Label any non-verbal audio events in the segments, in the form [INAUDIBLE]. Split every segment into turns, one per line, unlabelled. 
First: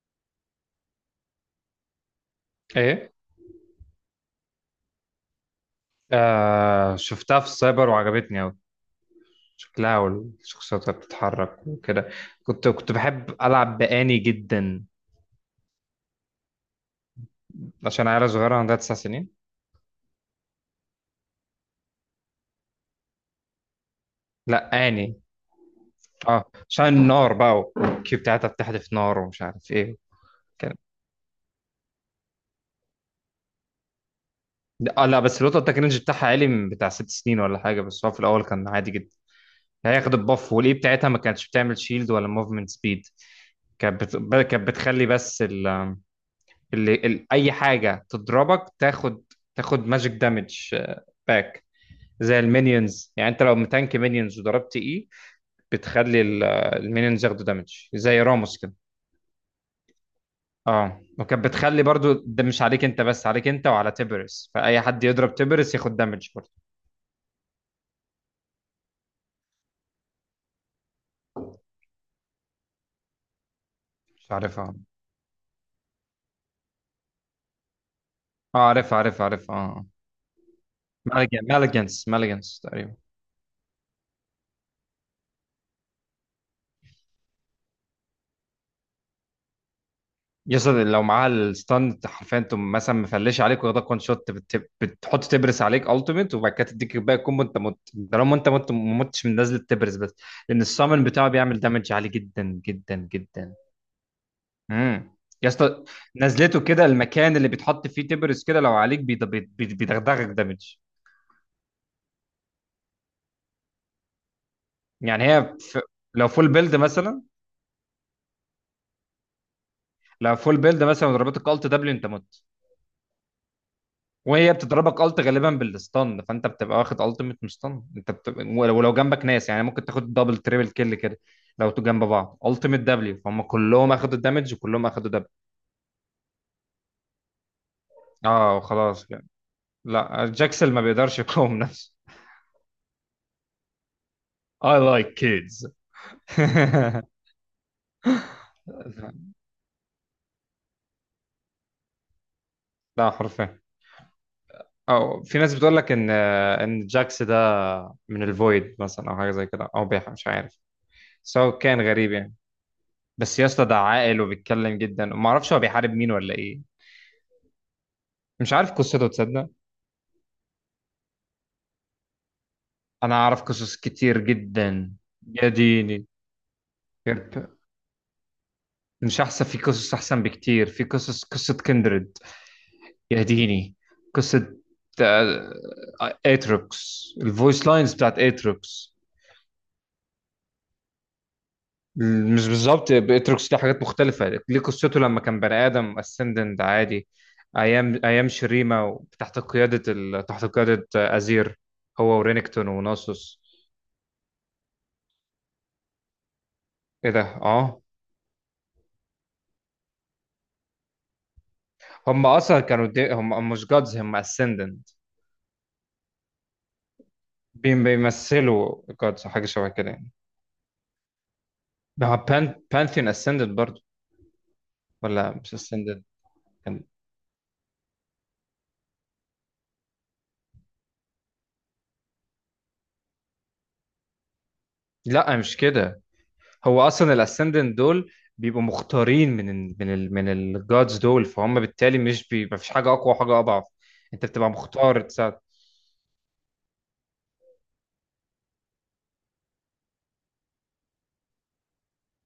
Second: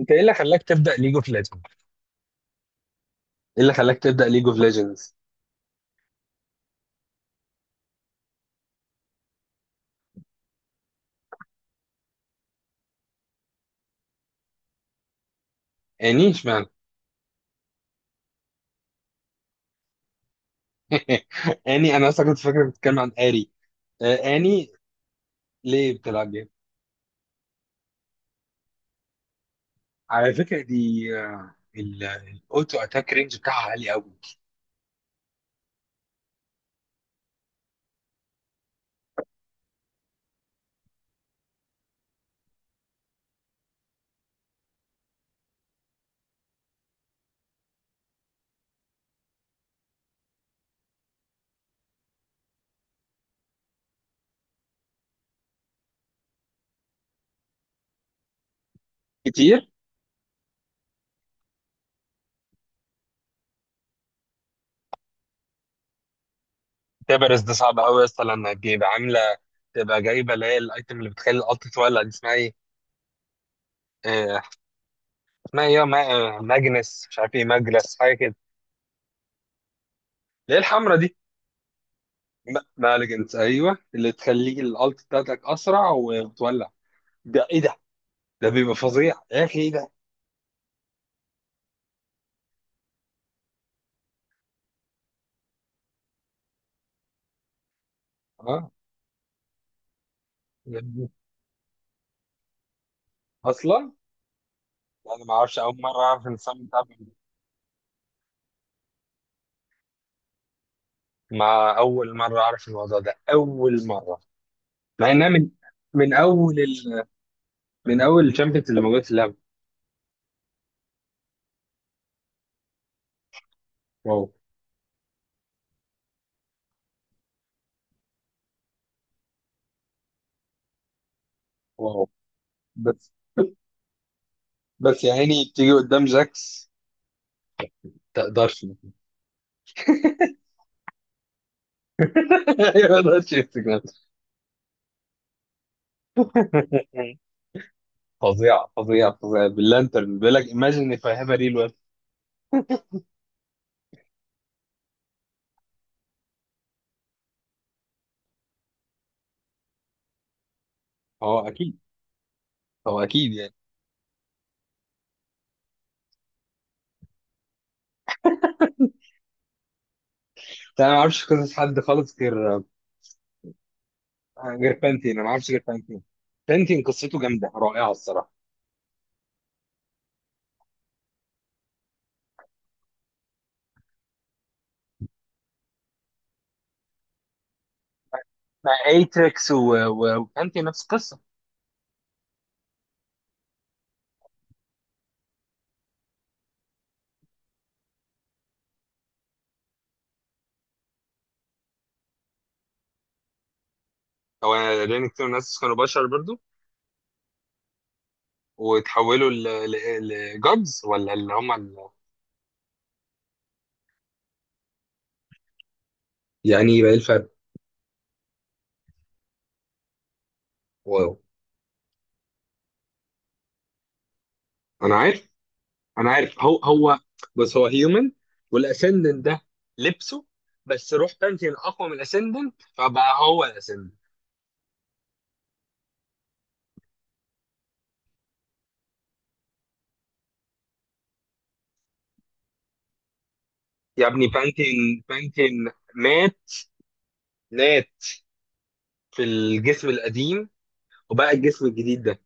انت ايه اللي خلاك تبدا ليج اوف ليجندز؟
ايه.
ايه اللي خلاك تبدا ليج اوف ليجندز؟
شفتها في السايبر وعجبتني أوي. شكلها والشخصيات اللي بتتحرك وكده. كنت بحب ألعب بأني جدا
اني اشمعنى؟
عشان عيلة صغيرة عندها تسع سنين.
[LAUGHS] اني انا اصلا كنت فاكر بتتكلم عن اري. آه، اني.
لا، آني.
ليه بتلعب
اه،
جيم؟
عشان النار بقى والكيو بتاعتها بتحدف نار ومش عارف ايه،
على فكره
كده.
دي الاوتو اتاك رينج بتاعها عالي قوي.
لا بس الوتر ده كان الرينج بتاعها عالي من بتاع ست سنين ولا حاجة، بس هو في الأول كان عادي جدا. هي خدت البف والإي بتاعتها، ما كانتش بتعمل شيلد ولا موفمنت سبيد. كانت بتخلي بس اي حاجه تضربك تاخد ماجيك دامج باك. زي المينيونز يعني، انت لو متانك مينيونز وضربت اي بتخلي ال- المينيونز ياخدوا دامج زي راموس كده.
كتير.
اه، وكانت بتخلي برضو ده مش عليك انت بس، عليك انت وعلى تبرس، فاي حد يضرب تبرس ياخد دامج برضو.
تبرز ده صعب قوي اصلا لما تبقى عامله، تبقى جايبه اللي هي الايتم اللي بتخلي الالت تولع دي اسمها ايه؟
مش
آه،
عارفها.
اسمها ايه يا ما- آه، ماجنس مش عارف ايه، ماجلس حاجه كده.
اه، عارفها عارفها عارفها اه.
اللي هي الحمرا دي.
مالجنس مالجنس تقريبا.
مالجنس ايوه، اللي تخليك الالت بتاعتك اسرع وتولع. ده ايه ده؟ ده بيبقى فظيع يا اخي، ايه ده؟
يصل لو معاها الستاند حرفيا، تقوم مثلا مفلش عليك واخدك وان شوت، بتحط تبرس عليك التيميت وبعد كده تديك باقي الكومبو، انت مت. طالما انت
اه.
مت ما متش من نزله تبرس بس، لان
ده
السامن
بي-
بتاعه بيعمل دامج عالي جدا جدا جدا.
اصلا
امم
انا ما
يا
اعرفش، اول
اسطى،
مره اعرف
نزلته
النظام بتاع
كده
بيبي.
المكان اللي بيتحط فيه تبرس كده لو عليك بيدغدغك دامج.
مع اول مره اعرف الموضوع ده اول مره. مع
يعني
انها
هي ف...
من
لو فول
اول
بيلد
ال...
مثلا،
من اول الشامبيونز اللي موجود في اللعبه.
لو فول بيلد مثلا وضربتك الت دبليو انت مت.
واو.
وهي بتضربك الت غالبا بالستان، فانت بتبقى واخد التيميت مستان، انت بتبقى. ولو جنبك ناس، يعني ممكن تاخد دبل تريبل كيل كده. لو تو جنب
واو.
بعض التيميت
بس
دبليو، فهم كلهم اخدوا الدمج وكلهم
بس
اخدوا
يا
دبل.
عيني تيجي قدام جاكس،
اه
تقدرش. [LAUGHS]
خلاص يعني. لا، جاكسل ما بيقدرش يقاوم نفسه.
ما تقدرش يمسك نفسه.
I like kids. [LAUGHS]
فظيعه فظيعه فظيعه. [LAUGHS] باللانترن بيقول لك imagine if I have a real weapon.
لا حرفيا. او في ناس بتقول لك ان جاكس ده من الفويد مثلا او حاجه زي كده او بيح مش عارف.
هو
سو
اكيد.
كان غريب يعني.
هو اكيد
بس يا
يعني.
اسطى ده عاقل وبيتكلم جدا، وما اعرفش هو بيحارب مين ولا ايه. مش عارف قصته تصدق.
بس انا ما اعرفش قصص حد خالص غير.
انا اعرف قصص كتير
غير
جدا.
بانتين، انا ما
يا
اعرفش غير بانتين.
ديني.
بانتين قصته جامده
يرب.
رائعه الصراحه.
مش احسن، في قصص احسن بكتير، في قصص قصة كندريد. يا ديني. قصة، آه، اتروكس، الفويس لاينز بتاعت
مع
اتروكس.
ايتريكس وبانتين نفس القصه.
مش بالظبط، اتروكس ليه حاجات مختلفة، ليه قصته لما كان بني ادم اسندنت عادي. ايام ايام شريمة تحت قيادة تحت قيادة ازير، هو ورينكتون وناسوس.
هو. لان كتير ناس كانوا بشر برضو،
ايه ده، اه.
وتحولوا لجادز ولا
هم اصلا كانوا دي، هم مش جادز، هم اسندنت.
يعني يبقى ايه بقى الفرق؟
بيمثلوا جادز، حاجه شبه كده يعني.
واو.
ما هو بان بانثيون اسندنت برضو،
انا عارف.
ولا مش اسندنت
انا عارف هو
كان؟
هو. بس هو هيومن. والاسندنت ده لبسه. بس روح بانتين اقوى من الاسندنت، فبقى هو الاسندنت.
لا مش كده، هو اصلا الاسندنت دول بيبقوا مختارين من ال من ال من الجادز دول، فهم بالتالي مش بي، ما فيش حاجه اقوى وحاجه اضعف.
يا
انت
ابني
بتبقى مختار
بانتين
تساعد.
بانتين. مات. مات. في الجسم القديم. وبقى الجسم الجديد ده.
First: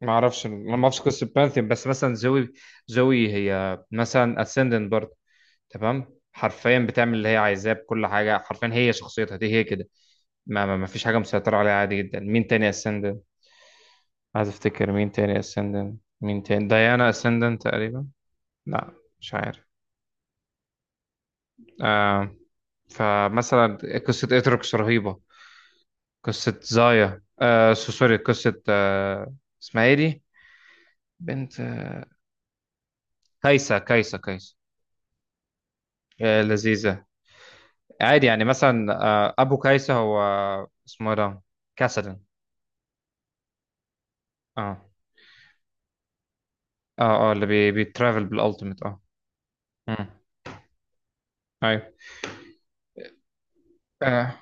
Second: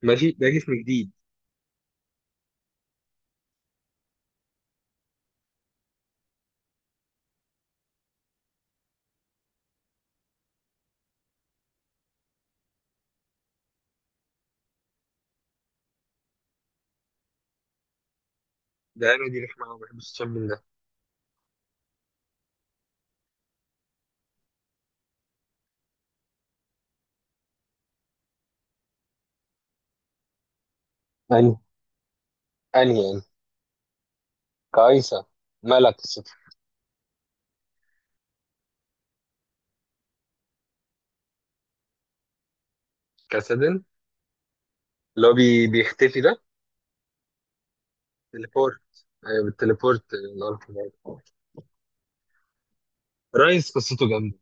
ما
ماشي،
اعرفش،
ده جسم
انا ما اعرفش
جديد.
قصه بانثيون، بس مثلا زوي. زوي هي مثلا اسندنت برضو، تمام. حرفيا بتعمل اللي هي عايزاه بكل حاجه، حرفيا هي شخصيتها دي هي كده. ما فيش حاجه مسيطره عليها عادي جدا. مين تاني اسندنت؟ عايز افتكر، مين تاني اسندنت؟ مين تاني؟ ديانا اسندنت تقريبا. لا،
ده انا
مش
دي
عارف.
نحمة أوي، ما بحبش الشم من ده.
آه فمثلا قصه اتروكس رهيبه. قصه زايا، سوري، قصه اسمها ايه دي،
أني.
بنت،
أني يعني.
كايسا كايسا كايسا.
كايسة. ملك الستر.
آه لذيذه. عادي يعني، مثلا ابو كايسا، هو اسمه إيه ده، كاسدن.
كسدن.
اه،
اللي هو بيختفي ده.
اه، اه اللي بيترافل
تليبورت.
بالالتيميت، اه.
ايوه
امم
بالتليبورت اللي هو بتاع الأرض.
ايوه.
رايس قصته جامدة.
اه،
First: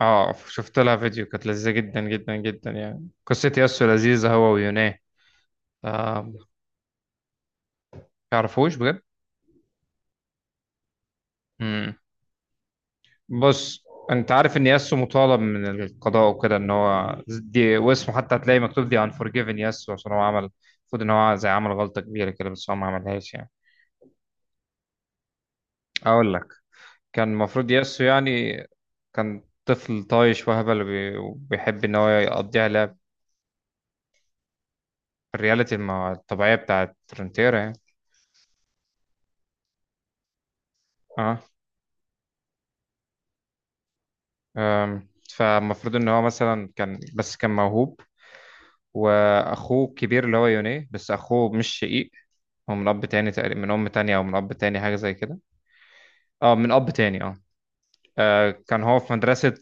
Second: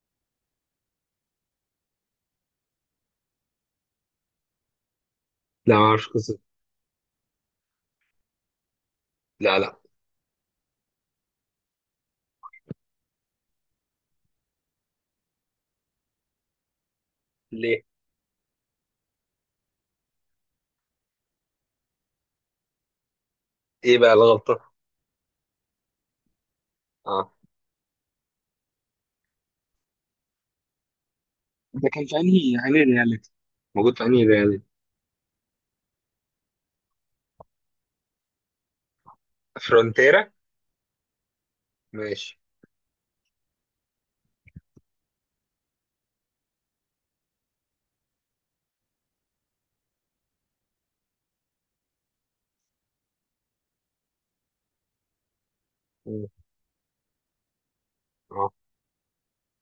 شفت لها فيديو كانت لذيذة جدا جدا جدا، يعني قصة ياسو لذيذة، هو ويوناه.
لا ما اعرفش
آه
قصته.
تعرفوش بجد.
لا لا.
امم بص، انت عارف ان ياسو مطالب من القضاء وكده، ان هو دي
ليه؟
واسمه حتى هتلاقي مكتوب دي انفورجيفن ياسو، عشان هو عمل المفروض ان هو زي عمل غلطة كبيرة كده، بس هو ما عملهاش يعني.
ايه بقى الغلطة؟
اقول لك،
اه.
كان المفروض ياسو يعني، كان طفل طايش وهبل وبيحب
ده
ان
كان
هو
في أنهي
يقضيها
أنهي
لعب.
رياليتي، موجود في انهي ريال؟
الرياليتي الطبيعية بتاعت فرونتيرا يعني.
فرونتيرا.
اه.
ماشي.
أم، فالمفروض ان هو مثلا كان بس كان موهوب، واخوه الكبير اللي هو يوني، بس اخوه مش شقيق، هو من اب تاني تقريبا، من ام تانية او من اب تاني حاجة زي كده.
مم.
اه، من اب تاني اه.
اه
كان هو في مدرسة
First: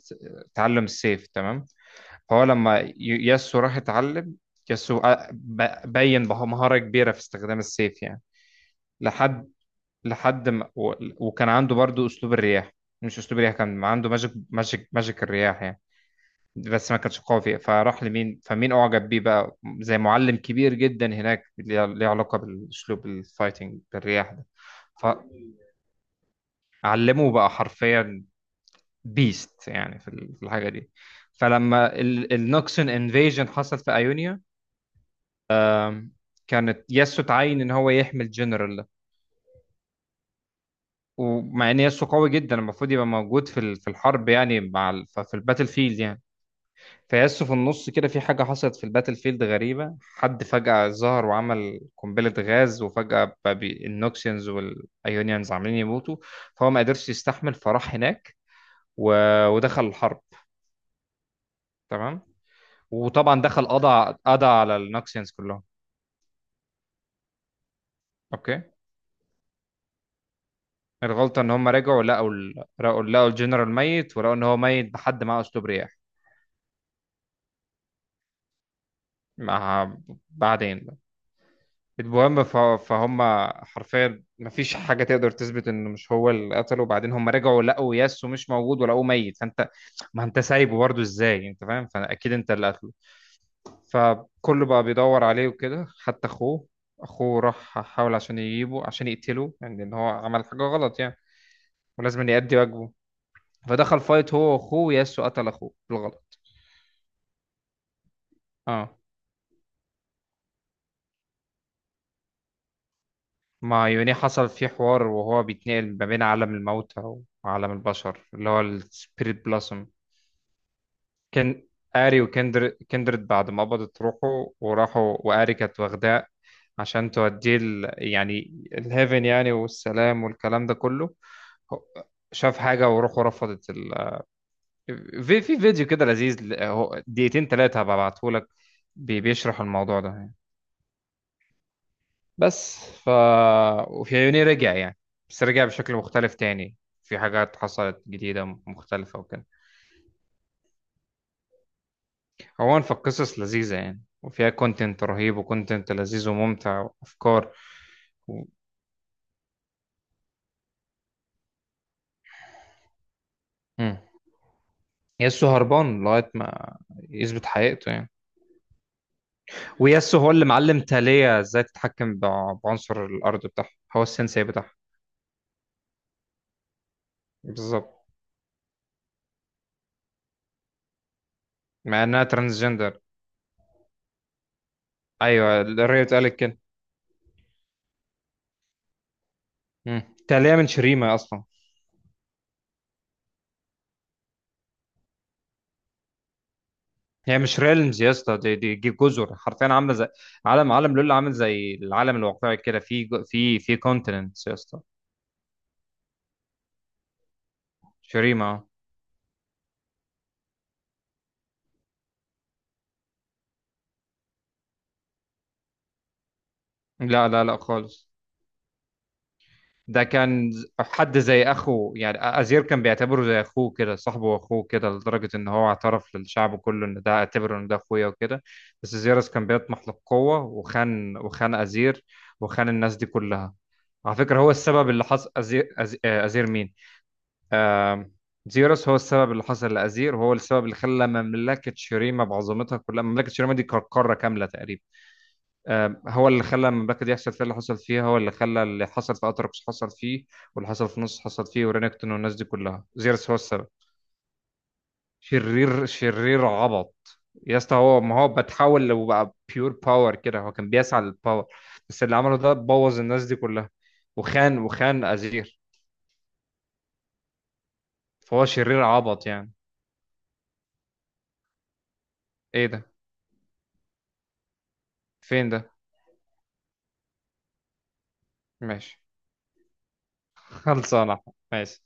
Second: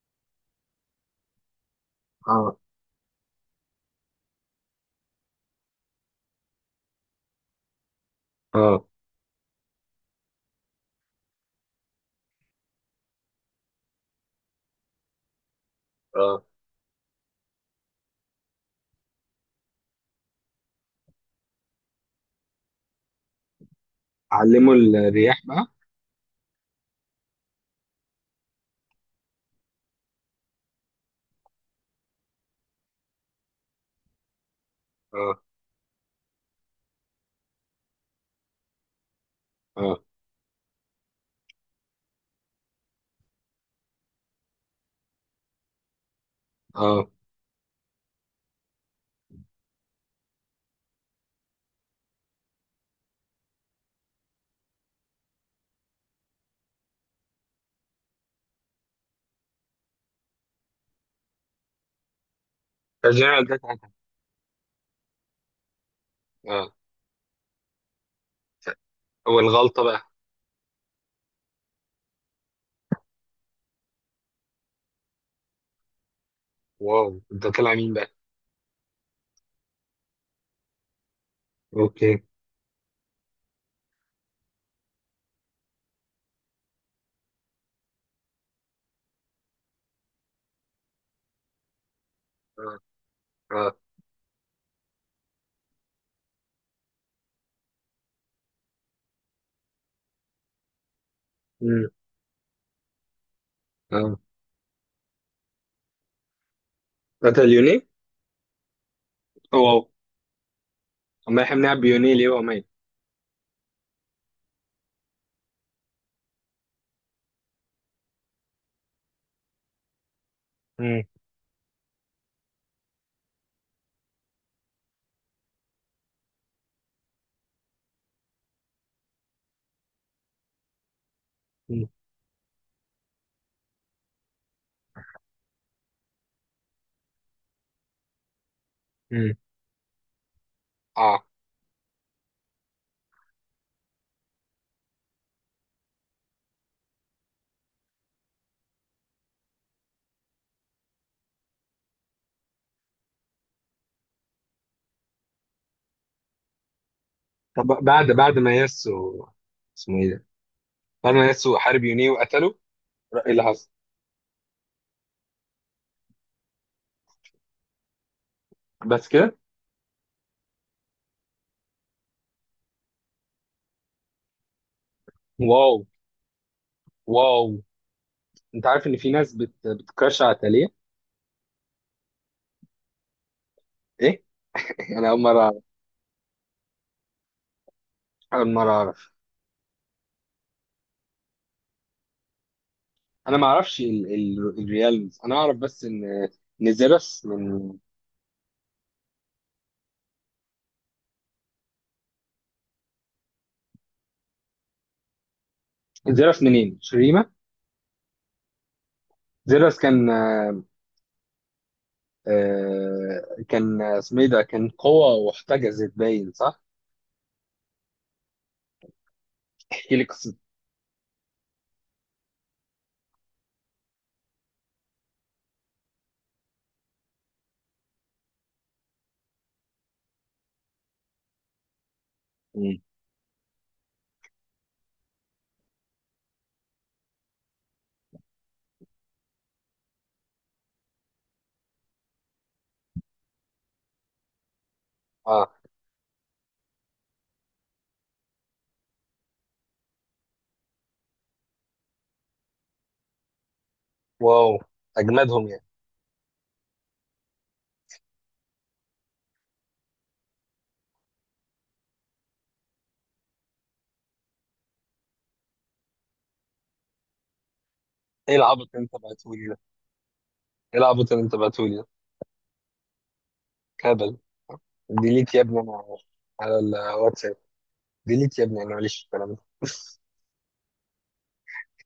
تعلم السيف، تمام. فهو
اه
لما ياسو راح يتعلم، ياسو بين مهارة كبيرة في استخدام السيف يعني.
اه
لحد لحد ما وكان عنده برضو اسلوب الرياح. مش اسلوب الرياح، كان عنده ماجيك، ماجيك ماجيك الرياح يعني،
اه.
بس ما كانش قوي فيه. فراح لمين، فمين اعجب بيه بقى، زي معلم كبير جدا هناك، ليه ليه علاقة بالاسلوب الفايتنج بالرياح ده.
علموا الرياح بقى.
فعلمه بقى حرفيا، بيست يعني في في الحاجة دي. فلما النوكسون انفيجن حصل في ايونيا،
اه
كانت ياسو تعين ان هو يحمي الجنرال.
اه
ومع ان ياسو قوي جدا المفروض يبقى موجود في في الحرب يعني، مع في الباتل فيلد يعني.
اه.
فياسو في النص كده في حاجه حصلت في الباتل فيلد غريبه، حد فجاه ظهر وعمل قنبله غاز، وفجاه بقى النوكسيانز والايونيانز عاملين يموتوا، فهو ما قدرش يستحمل، فراح هناك و... ودخل الحرب، تمام. وطبعا
فالجنرال ده
دخل،
اتقتل.
قضى على النوكسيانز كلهم.
اه.
اوكي.
ف- والغلطة بقى.
الغلطه ان هم رجعوا لقوا لقوا الجنرال ميت، ولقوا ان هو ميت بحد معاه اسلوب رياح.
واو، ده طلع مين بقى؟
مع، بعدين،
اوكي.
المهم فهم حرفيا مفيش حاجه تقدر تثبت انه مش هو اللي قتله. وبعدين هم رجعوا لقوا ياسو مش موجود ولقوه ميت. فانت، ما انت سايبه برضه، ازاي انت فاهم، فاكيد انت اللي
اه
قتله.
اه.
فكله بقى بيدور عليه وكده، حتى اخوه. اخوه راح حاول عشان يجيبه، عشان يقتله يعني، ان هو عمل حاجه غلط يعني،
مم.
ولازم يأدي واجبه. فدخل
اه.
فايت هو واخوه، ياسو قتل اخوه بالغلط.
قتل يوني؟
اه.
واو. ما يحملها بيوني ليه وماي؟
مع يوني حصل فيه حوار وهو بيتنقل ما بين عالم الموتى وعالم البشر اللي هو السبيريت بلاسم.
مم.
كان آري كندرد بعد ما قبضت روحه وراحوا، وآري كانت واخداه عشان توديه يعني الهيفن يعني، والسلام والكلام ده كله. هو-
مم.
شاف حاجة وروحه رفضت في فيديو كده لذيذ هو دقيقتين تلاتة هبعتهولك،
مم.
بيشرح الموضوع ده يعني.
اه.
بس ف، وفي عيوني رجع يعني، بس رجع بشكل مختلف تاني، في حاجات حصلت جديدة مختلفة وكده. عموما فالقصص لذيذة يعني، وفيها كونتنت رهيب وكونتنت لذيذ وممتع وأفكار
طب بعد
و...
ما ياسو اسمه ايه ده؟ بعد ما ياسو حارب يوني وقتله، ايه اللي حصل؟
مم. ياسو هربان لغاية ما يثبت حقيقته يعني.
بس كده؟
وياسو هو اللي معلم تالية ازاي تتحكم بعنصر الأرض بتاعها، هو السensei بتاعها،
واو واو.
بالظبط.
انت عارف ان في ناس بتكرش على تالية؟
مع إنها ترانسجندر.
ايه؟ [LAUGHS] انا اول مره
أيوة
اعرف.
الريت اتقالت كده.
اول مره اعرف.
مم. تالية من شريمة أصلا.
انا ما اعرفش الريالز، انا اعرف بس ان زيروس
هي مش
من.
ريلمز يا اسطى، دي جزر حرفيا، عامله زي عالم، عالم لول عامل زي العالم الواقعي كده، في في في كونتيننتس يا اسطى.
زيروس منين؟ شريمه؟
شريمه.
زيروس كان. كان اسمه ايه ده، كان قوة واحتجزت باين صح؟
لا لا لا خالص.
احكي لي
ده
قصة.
كان حد زي اخوه يعني، ازير كان بيعتبره زي اخوه كده، صاحبه واخوه كده، لدرجه ان هو اعترف للشعب كله ان ده، اعتبره ان ده اخويا وكده. بس زيرس كان بيطمح للقوه، وخان وخان ازير، وخان
مم.
الناس دي كلها. على فكره هو السبب اللي حصل ازير، ازير مين، آم، زيرس هو السبب اللي حصل لازير، وهو السبب اللي خلى مملكه شريمه بعظمتها كلها، مملكه شريمه دي كانت قاره كامله تقريبا.
اه.
هو اللي خلى المملكه دي يحصل فيها اللي حصل فيها، هو اللي خلى اللي حصل في اتركس حصل فيه، واللي حصل في نص حصل فيه ورينكتون والناس دي كلها، زيرس هو السبب.
واو. اجمدهم يعني.
شرير شرير عبط. يا اسطى هو ما هو بتحول وبقى بيور باور كده، هو كان بيسعى للباور، بس اللي عمله ده بوظ الناس دي كلها، وخان وخان ازير،
ايه
فهو
العبط
شرير
اللي انت
عبط
بعتهولي
يعني.
ده؟ ايه العبط اللي انت بعتهولي ده؟
ايه ده،
كابل. ديليت يا
فين
ابني
ده،
انا، على الواتساب. ديليت يا ابني انا ماليش
ماشي.
في الكلام ده. [LAUGHS]
[LAUGHS] خلصانه. ماشي.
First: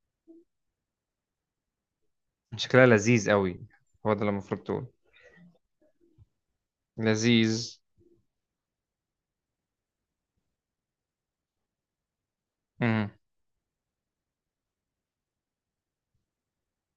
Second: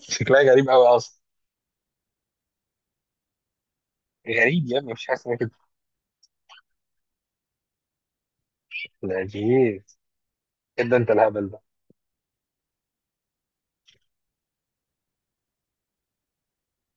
شكلها غريب قوي اصلا.
شكلها لذيذ قوي. هو ده اللي المفروض
غريب يا
تقول،
ابني، مش حاسس انك كده.
لذيذ.
لا جيز. كده انت الهبل ده.
مم.